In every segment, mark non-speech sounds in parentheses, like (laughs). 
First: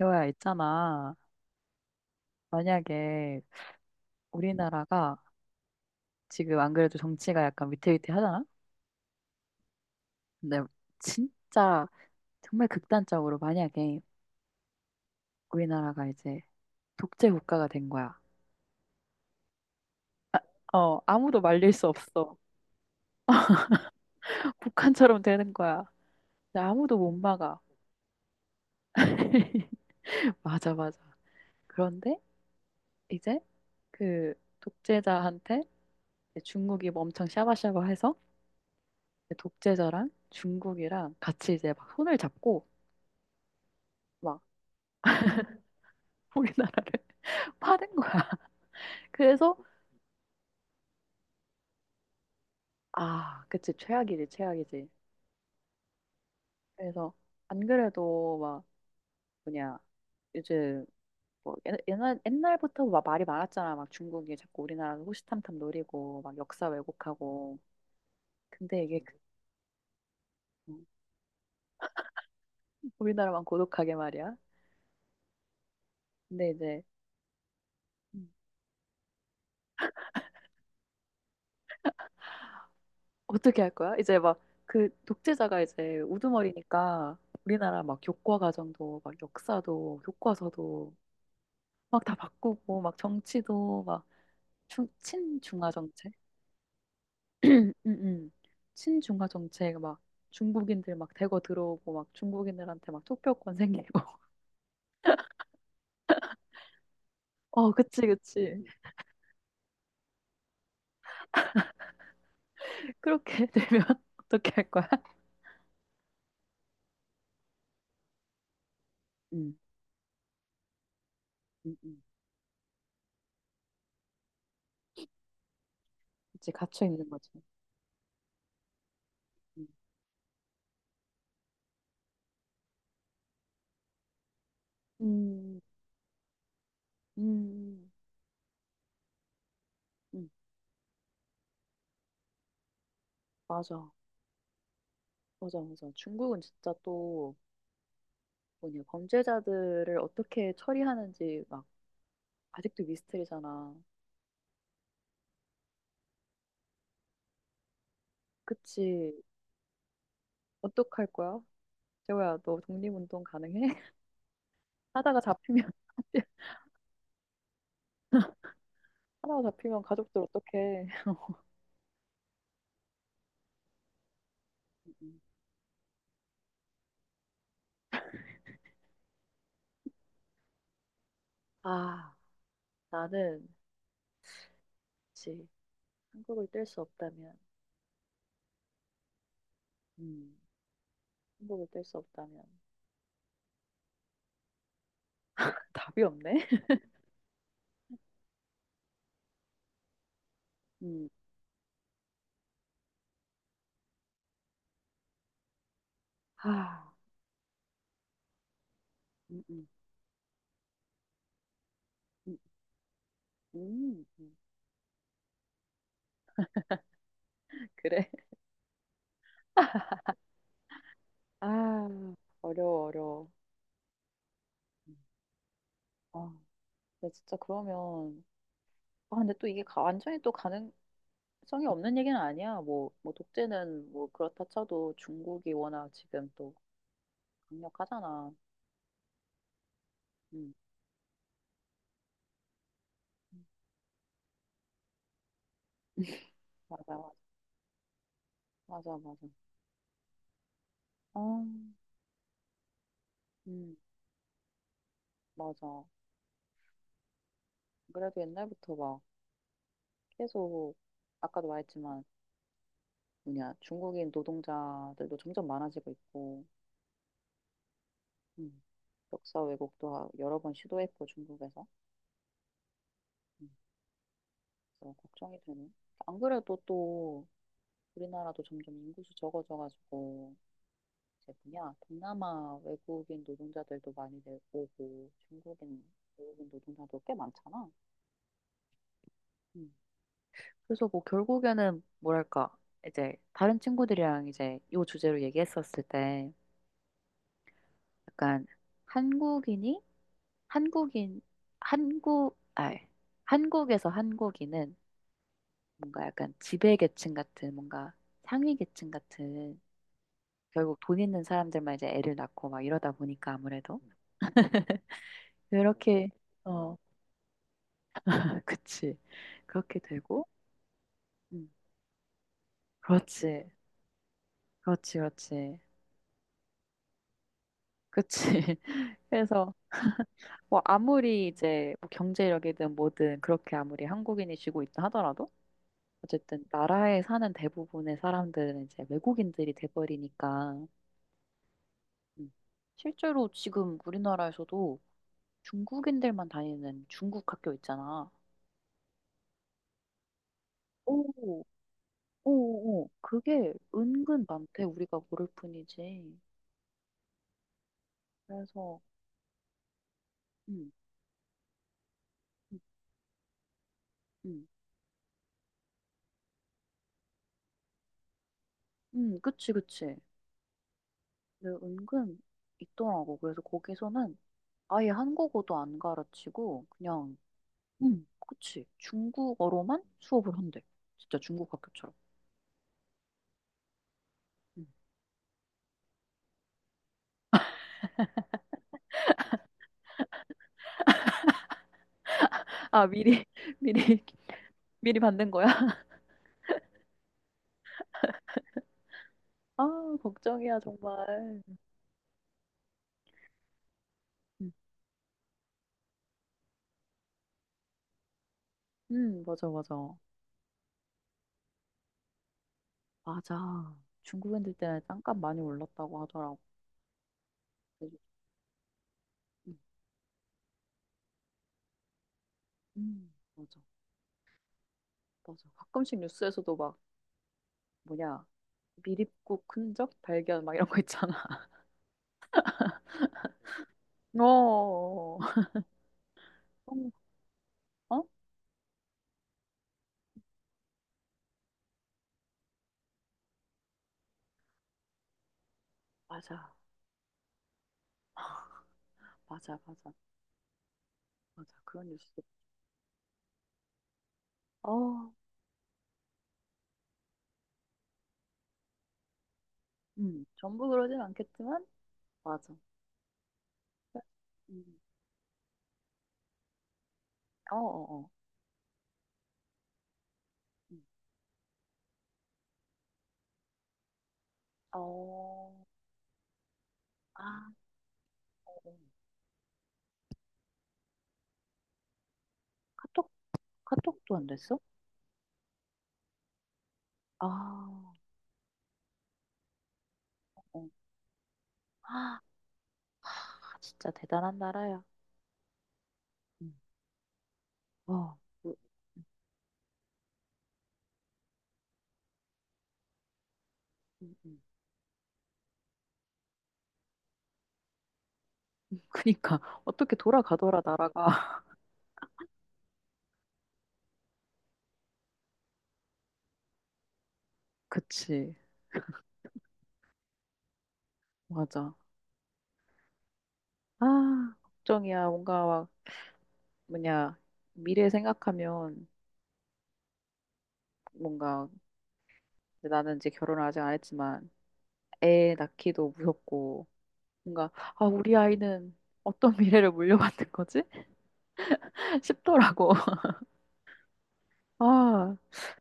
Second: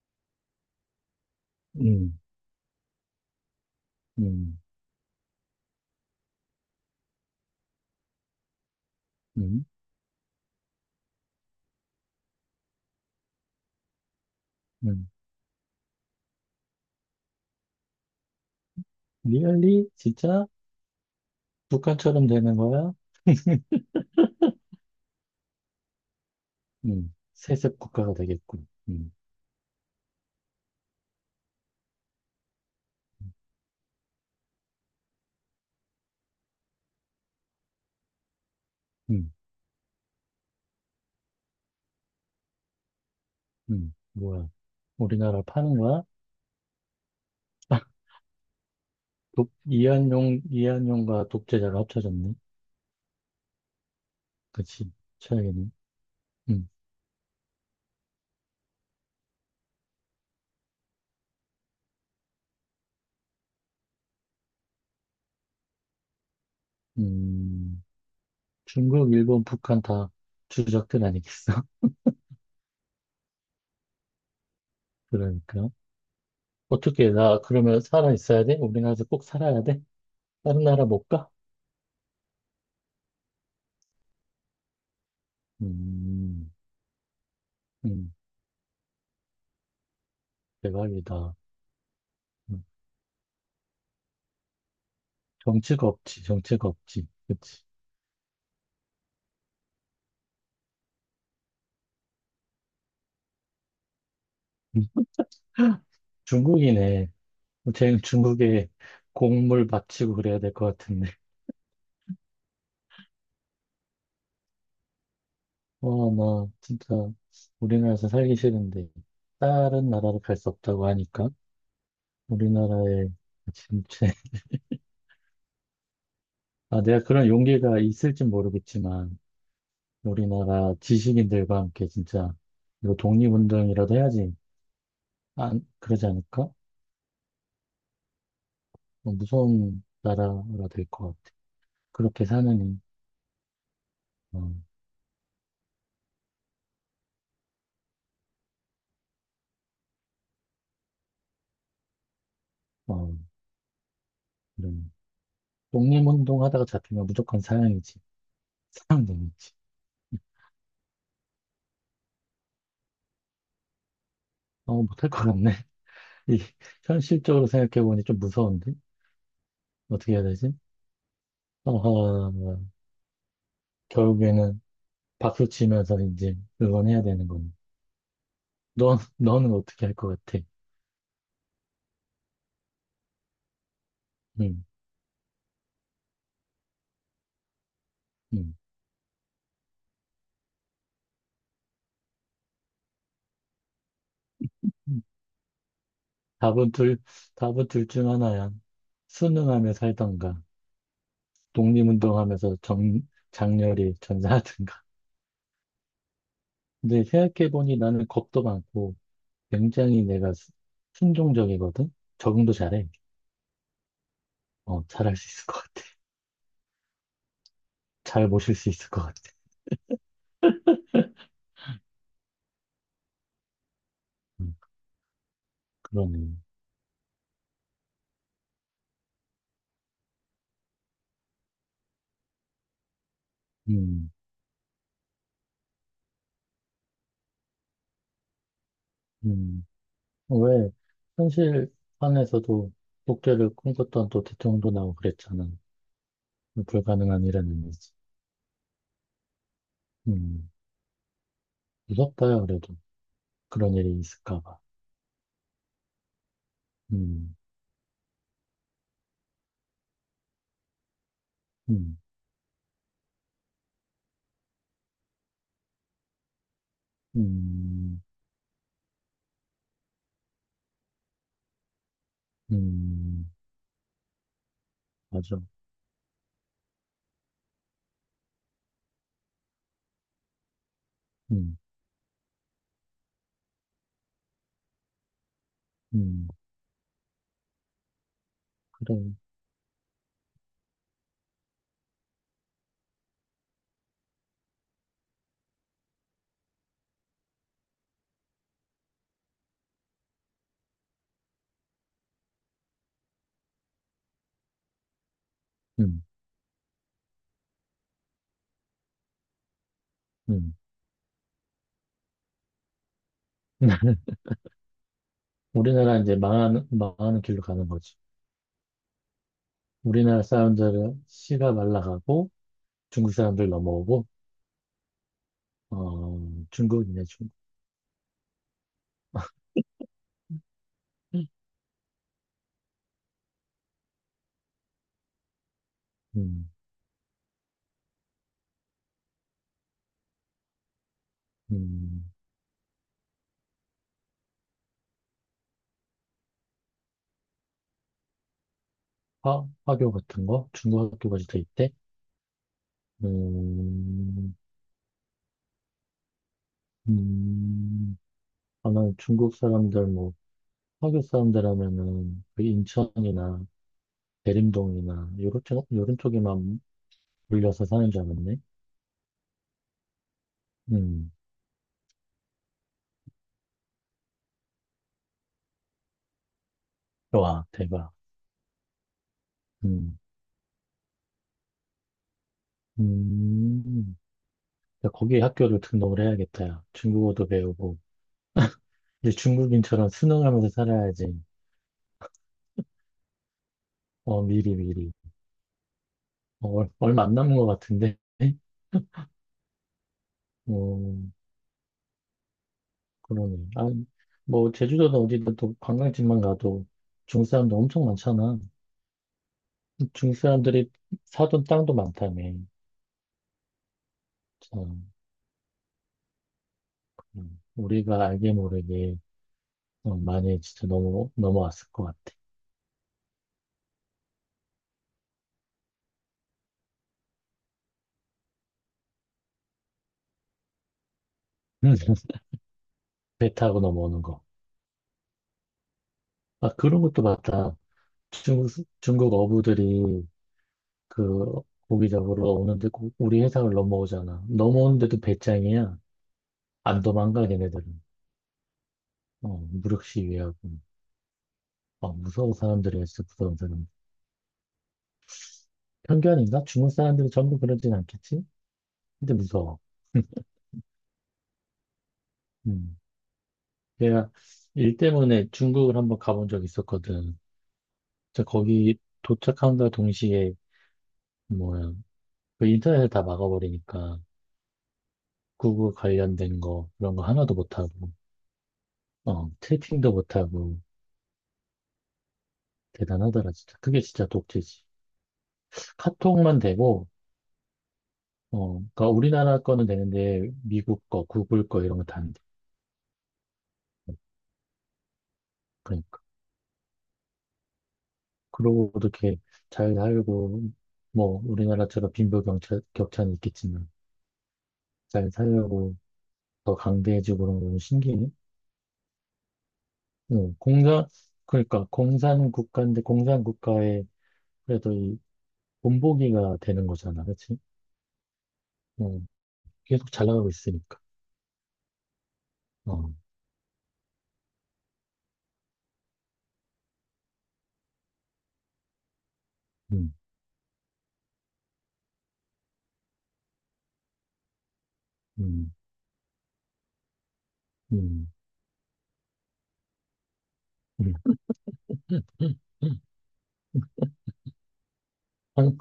여야 있잖아. 음. 만약에 음. 우리나라가 지금 안 그래도 정치가 약간 위태위태하잖아? 음. 근데 진짜 정말 극단적으로 만약에 음. 우리나라가 이제 독재 국가가 된 거야. 리얼리 진짜 어, 아무도 말릴 수 북한처럼 없어. 되는 거야? (laughs) 북한처럼 되는 거야. 근데 아무도 못 음. 막아. 세습 국가가 되겠군. 음. (laughs) 맞아, 맞아. 그런데 이제 그 독재자한테 이제 중국이 뭐 엄청 샤바샤바해서 음. 독재자랑 중국이랑 같이 이제 막 손을 잡고 음. 막 뭐야? 우리나라 파는 거야? (laughs) 우리나라를 파는 (laughs) 거야. (laughs) 그래서 이한용, 이한용과 독재자가 합쳐졌네. 아, 그치 최악이지 최악이지. 그치. 최악이네. 음. 그래서 안 그래도 막 뭐냐 요즘 뭐 옛날 옛날부터 막 말이 많았잖아. 막 중국이 자꾸 우리나라를 호시탐탐 노리고 막 역사 왜곡하고. 음. 근데 이게 중국, 그- 일본, 북한 다 음, 주적들 아니겠어? (laughs) 우리나라만 고독하게 말이야. 그러니까. 근데 이제 어떻게, 나 그러면 살아 음. 있어야 돼? 우리나라에서 꼭 살아야 돼? 다른 나라 못 가? 어떻게 할 거야? 이제 막 그 독재자가 이제 음. 우두머리니까 우리나라 막 음. 교과 과정도 막 역사도 교과서도 대박이다. 막 다 음. 바꾸고 막 정치도 막 중, 친중화 정체가 정책? 없지, 정체가 없지. (clears throat) 그치. 음, 음. 친중화 정책 막 중국인들 막 대거 들어오고 막 중국인들한테 막 투표권 생기고. (laughs) 음. 중국이네. 어, 쟤는 그치, 그치. 중국에 공물 바치고 그래야 될 것 같은데. 그렇게 (laughs) 되면 (laughs) 어떻게 할 거야? 어, 나 진짜 우리나라에서 살기 싫은데. 음, 다른 나라로 갈 수 없다고 하니까. 음, 음. 우리나라에 진짜. (laughs) 그치, 아, 갇혀 내가 있는 그런 거지. 용기가 있을진 모르겠지만, 음, 우리나라 지식인들과 함께 진짜 이거 독립운동이라도 해야지. 음, 안, 그러지 않을까? 어, 음, 무서운 음. 나라가 될 것 같아. 그렇게 사느니, 맞아, 어, 맞아, 맞아. 중국은 진짜 또 뭐냐 범죄자들을 어떻게 처리하는지 막 아직도 어, 미스터리잖아. 그런 독립운동 하다가 잡히면 무조건 사형이지. 그치, 사형동이지. 어떡할 거야? 재호야, 너 독립운동 가능해? 어, 못할 하다가 것 같네. 잡히면 (laughs) (laughs) 이, 현실적으로 생각해보니 좀 무서운데? 하다가 잡히면 어떻게 가족들 해야 되지? 어떡해. 어, 결국에는 음, 박수 치면서 이제 응원해야 되는 거네. 너는 어떻게 할 것 같아? 아, 나는 응. 그치. 한국을 뗄 수 없다면 응. 음, 한국을 뗄 수 없다면 응. (laughs) 답이 없네. 답은 둘, 답은 둘 중 하나야. 수능하며 살던가, 음, 독립운동하면서 정, 장렬히 전사하든가. (laughs) 아, 근데 생각해보니 나는 겁도 많고, 음, 음, 굉장히 내가 순종적이거든? 음, 적응도 잘해. 음, 음, 어, 잘할 수 있을 것 같아. 그래. 잘 모실 수 있을 것 같아. 아, 어려워, 어려워. 음. 음. 아, 그러네. 근데 진짜 그러면 아, 근데 또 이게 가- 완전히 또 가능성이 없는 얘기는 아니야. 뭐 독재는 뭐 음. 그렇다 쳐도 중국이 워낙 지금 또 강력하잖아. 음. 어, 음. 왜, 현실판에서도 음. 독재를 꿈꿨던 또 대통령도 나오고 그랬잖아. 맞아, 맞아. 불가능한 일은 아니지. 맞아, 맞아. 음, 어, 무섭다야, 그래도. 그런 음, 일이 있을까 봐. 맞아. 음. 그래도 옛날부터 막 계속, 아까도 음. 말했지만, 뭐냐, 중국인 노동자들도 점점 많아지고 있고, 음. 음, 역사 왜곡도 하- 여러 번 시도했고, 중국에서. 음. 음, 그래서 걱정이 맞아. 되네. 안 그래도 또, 우리나라도 점점 인구수 적어져가지고, 이제 음. 뭐냐, 동남아 외국인 노동자들도 많이 내- 오고, 중국인 음. 외국인 노동자도 꽤 많잖아. 그래. 음, 그래서 뭐 결국에는 뭐랄까 이제 다른 친구들이랑 이제 요 주제로 얘기했었을 때 약간 한국인이 한국인 한국 아 한국에서 한국인은 음. 뭔가 약간 지배계층 같은 뭔가 상위계층 같은 음. 결국 돈 있는 사람들만 이제 애를 낳고 막 이러다 보니까 아무래도 (laughs) 우리나라 이렇게 이제 어 망하는 길로 가는 거지. (laughs) 그치 그렇게 우리나라 되고 사람들은 음, 씨가 말라가고 중국 사람들 그렇지 넘어오고 그렇지 그렇지 어, 중국이네 중국. 그치 (laughs) 그래서 뭐 아무리 이제 뭐 경제력이든 뭐든 그렇게 아무리 한국인이 쥐고 있다 하더라도 어쨌든 음. 나라에 사는 대부분의 사람들은 이제 외국인들이 돼버리니까 음. 음. 실제로 지금 우리나라에서도 중국인들만 다니는 중국 학교 있잖아. 화, 화교 같은 거? 중국 오, 학교까지 돼 있대? 오, 오, 그게 은근 음. 많대. 우리가 모를 뿐이지. 음. 그래서 아마 중국 사람들, 뭐, 음, 화교 사람들 하면은, 그 음, 인천이나 음, 대림동이나, 요런, 요런 쪽에만 몰려서 사는 줄 알았네. 그치, 그치. 음. 근데 은근 있더라고. 그래서 거기서는 아예 한국어도 안 가르치고 그냥 와, 대박. 응, 그치. 중국어로만 음. 수업을 한대. 진짜 중국 학교처럼. 음. 음. 야, 거기 학교를 등록을 해야겠다, 야. 중국어도 배우고, 이제 중국인처럼 순응하면서 살아야지. 아, 미리, (laughs) 미리, 어, 미리, 미리. 미리 받는 거야? (laughs) 어, 얼마 안 남은 것 같은데? 아, 걱정이야, 어, 정말. 그러네. 아, 뭐, 응, 제주도는 어디든 또 관광지만 가도 중국 사람들 엄청 많잖아. 응, 맞아, 맞아. 중국 사람들이 사둔 땅도 많다며. 맞아. 중국 애들 때문에 참, 땅값 많이 올랐다고 하더라고. 그래서, 우리가 알게 모르게 응, 어, 많이 진짜 넘어왔을 것 같아. 응, 맞아, 맞아. 가끔씩 뉴스에서도 막, 뭐냐, 미립국 흔적 발견 막 이런 거 있잖아. (laughs) 배 타고 넘어오는 (laughs) 거. 어, 어? 아, 그런 것도 봤다. 어? 중국, 중국 어부들이 그 고기 잡으러 오는데 우리 해상을 넘어오잖아. 넘어오는데도 배짱이야. 맞아, 안 도망가 걔네들은. 어, 맞아, 무력 맞아, 시위하고. 맞아. 그런 어, 뉴스. 무서워 사람들이 했어 무서운 사람. 어, 편견인가? 중국 사람들이 전부 그러진 않겠지? 근데 무서워. 전부 그러진 않겠지만, 맞아. 음. 내가 음. 일 때문에 중국을 한번 가본 적 있었거든. 어, 어, 어. 진짜 거기 도착함과 동시에 음. 뭐야 그 인터넷을 다 막아버리니까 어, 구글 관련된 거 그런 거 하나도 아, 못하고 어, 어. 어 채팅도 못하고 카톡, 대단하더라 진짜. 그게 진짜 카톡도 안 됐어? 독재지. 카톡만 되고, 아, 어, 그러니까 우리나라 거는 되는데, 어. 미국 거, 구글 거 이런 거 다 안 아, 돼. 진짜 대단한 나라야. 그러니까. 음. 와, 그- 그러고 이렇게 잘 살고, 뭐, 우리나라처럼 격차는 있겠지만, 음. 잘 살려고 더 강대해지고 그런 건 신기해. (laughs) 그니까, 어떻게 응, 돌아가더라, 공산, 나라가. (laughs) 그러니까, 공산 국가인데, 공산 국가에 그래도 이 본보기가 되는 거잖아. 그치? 그치, 어, 계속 잘 나가고 있으니까. 맞아. 어, 아, 걱정이야. 뭔가 막, 뭐냐, 미래 생각하면 음. 뭔가, 나는 이제 결혼을 아직 안 했지만, 애 음. 낳기도 무섭고, 뭔가, 아, 음. 우리 아이는 어떤 (laughs) 미래를 물려받는 거지? 음. 음. 싶더라고. 음. (laughs) 아, 한,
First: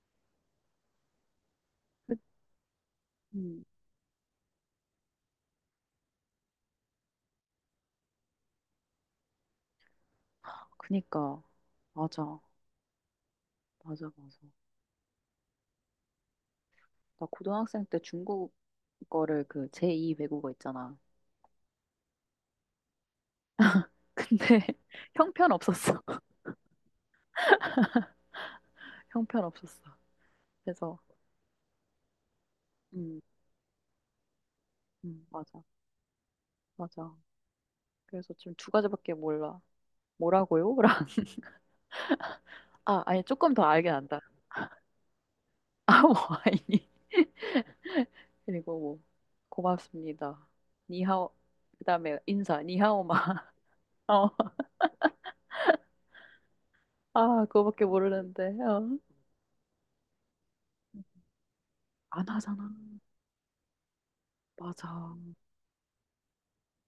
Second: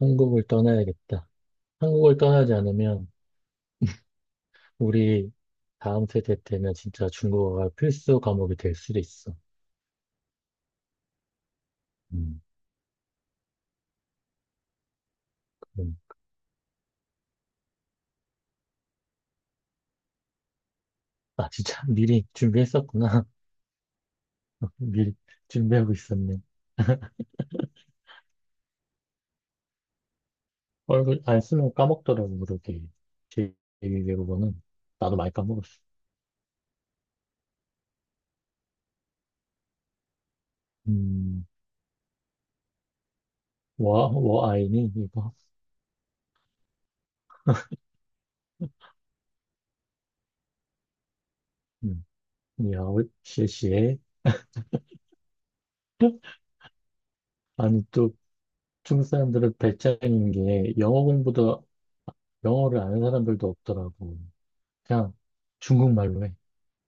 한국을 떠나야겠다. 한국을 그- 떠나지 않으면 음, 우리 다음 세대 때는 진짜 중국어가 필수 과목이 될 수도 있어. 그니까. 맞아. 음, 맞아, 맞아. 그럼. 나 고등학생 때 중국 거를 그 제2 외국어 있잖아. 아, 진짜 (laughs) 미리 준비했었구나. 근데 (laughs) (laughs) 미리 준비하고 형편없었어. (laughs) 있었네. 형편없었어. 그래서, 얼굴 안 쓰면 까먹더라고, 그렇게. 음, 제2외국어는. 나도 많이 맞아. 까먹었어. 맞아. 그래서 지금 두 가지밖에 몰라. 뭐라고요? (laughs) 랑. 음, 아, 아니, 조금 더 알게 와, 난다. (laughs) 와 아이니, 이거. 아, 뭐, 아니. (laughs) 그리고 뭐, 고맙습니다. 니하오. 음, 그다음에 인사, 야오, 니하오마. (laughs) 실시에. 어, 아, 아니, 그거밖에 또 모르는데. 어. 중국 사람들은 배짱인 게 영어 공부도, 안 하잖아. 영어를 아는 사람들도 없더라고. 그냥 맞아. 중국말로 해.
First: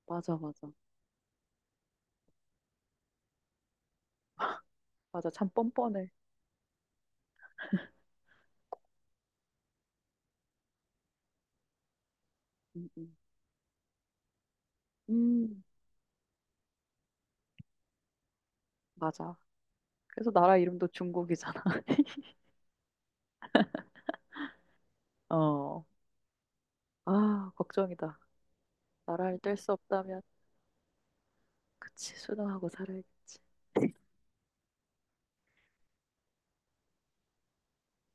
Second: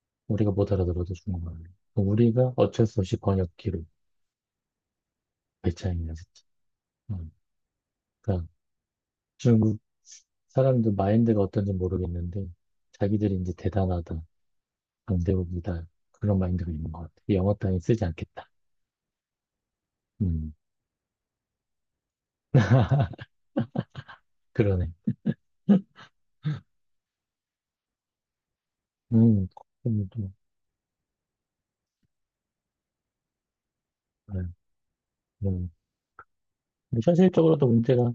맞아, 우리가 맞아. 못 알아들어도 중국말로. 우리가 어쩔 수 없이 번역기로 맞아. 참 뻔뻔해. 배짱이야, 진짜. 어, 그러니까 중국 사람들 마인드가 어떤지 모르겠는데 음, 음. 자기들이 이제 대단하다, 음, 강대국이다 그런 마인드가 있는 것 같아. 영어 따위 쓰지 않겠다. 맞아. 그래서 음, 나라 이름도 중국이잖아. (laughs) 그러네. 어. 아, 걱정이다. 나라를 뗄 수 그건 없다면, 또, 그치, 수능하고 살아야겠지. 아, 음. 근데 현실적으로도 문제가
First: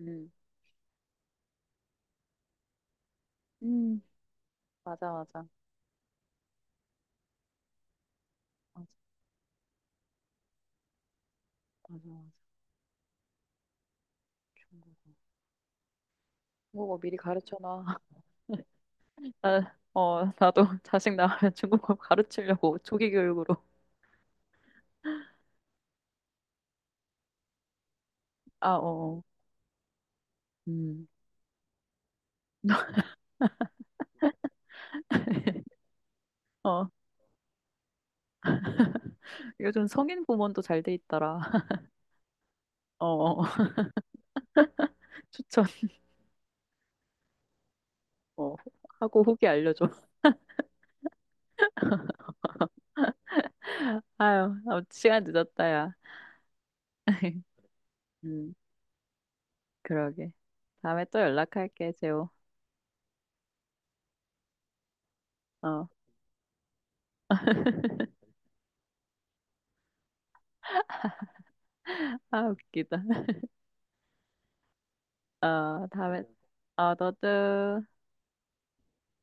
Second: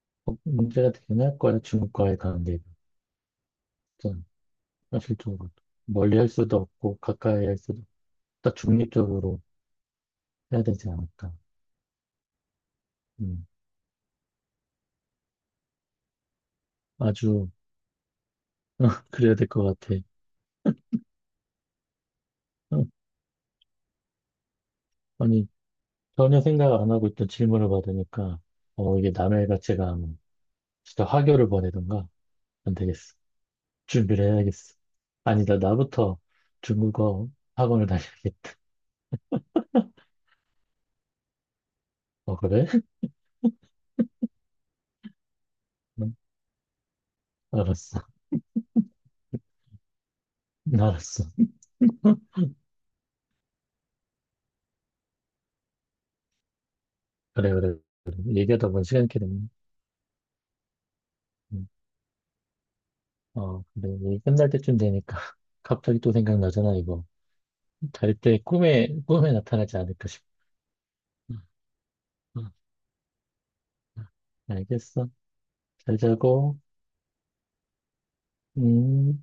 음. 어, 문제가 되긴 할 거야 중국과의 관계가. 음, 좀 맞아, 맞아. 현실적으로 멀리 할 수도 없고 가까이 할 수도 없다 맞아, 중립적으로 해야 되지 않을까. 맞아, 맞아. 음, 중국어. 중국어 미리 아주 가르쳐놔. (laughs) (laughs) 어, 그래야 될 아, 것 같아. 어, 나도 (laughs) 자식 낳으면 중국어 가르치려고 어, 조기 교육으로. 아니, 전혀 생각 안 하고 있던 질문을 받으니까, 아, 어. 어, 이게 어. 남의 가치가 뭐 진짜 음. 화교를 보내던가, 안 되겠어. 준비를 해야겠어. 아니다, (laughs) 나부터 어, 중국어 학원을 다녀야겠다. 요즘 성인 부모도 잘 돼 있더라. (laughs) 어, 그래? 어. 추천 (laughs) 응, 알았어. (laughs) 어, 하고 후기 알려줘. (laughs) 알았어. 아유, 아, 시간 늦었다, 야. (laughs) 그래, 그래. 그래. 음, 얘기하다 보니 시간이 이렇게 됐네. 그러게. 다음에 또 응. 연락할게, 재호. 어, 근데 이 끝날 때쯤 되니까 (laughs) 어, 갑자기 또 생각나잖아, 이거. 잘 (laughs) 때 꿈에 나타나지 않을까 싶어. 응. 아, 응. 웃기다. 응. 알겠어. 어, 잘 다음에, 자고, 어, 너도. 음.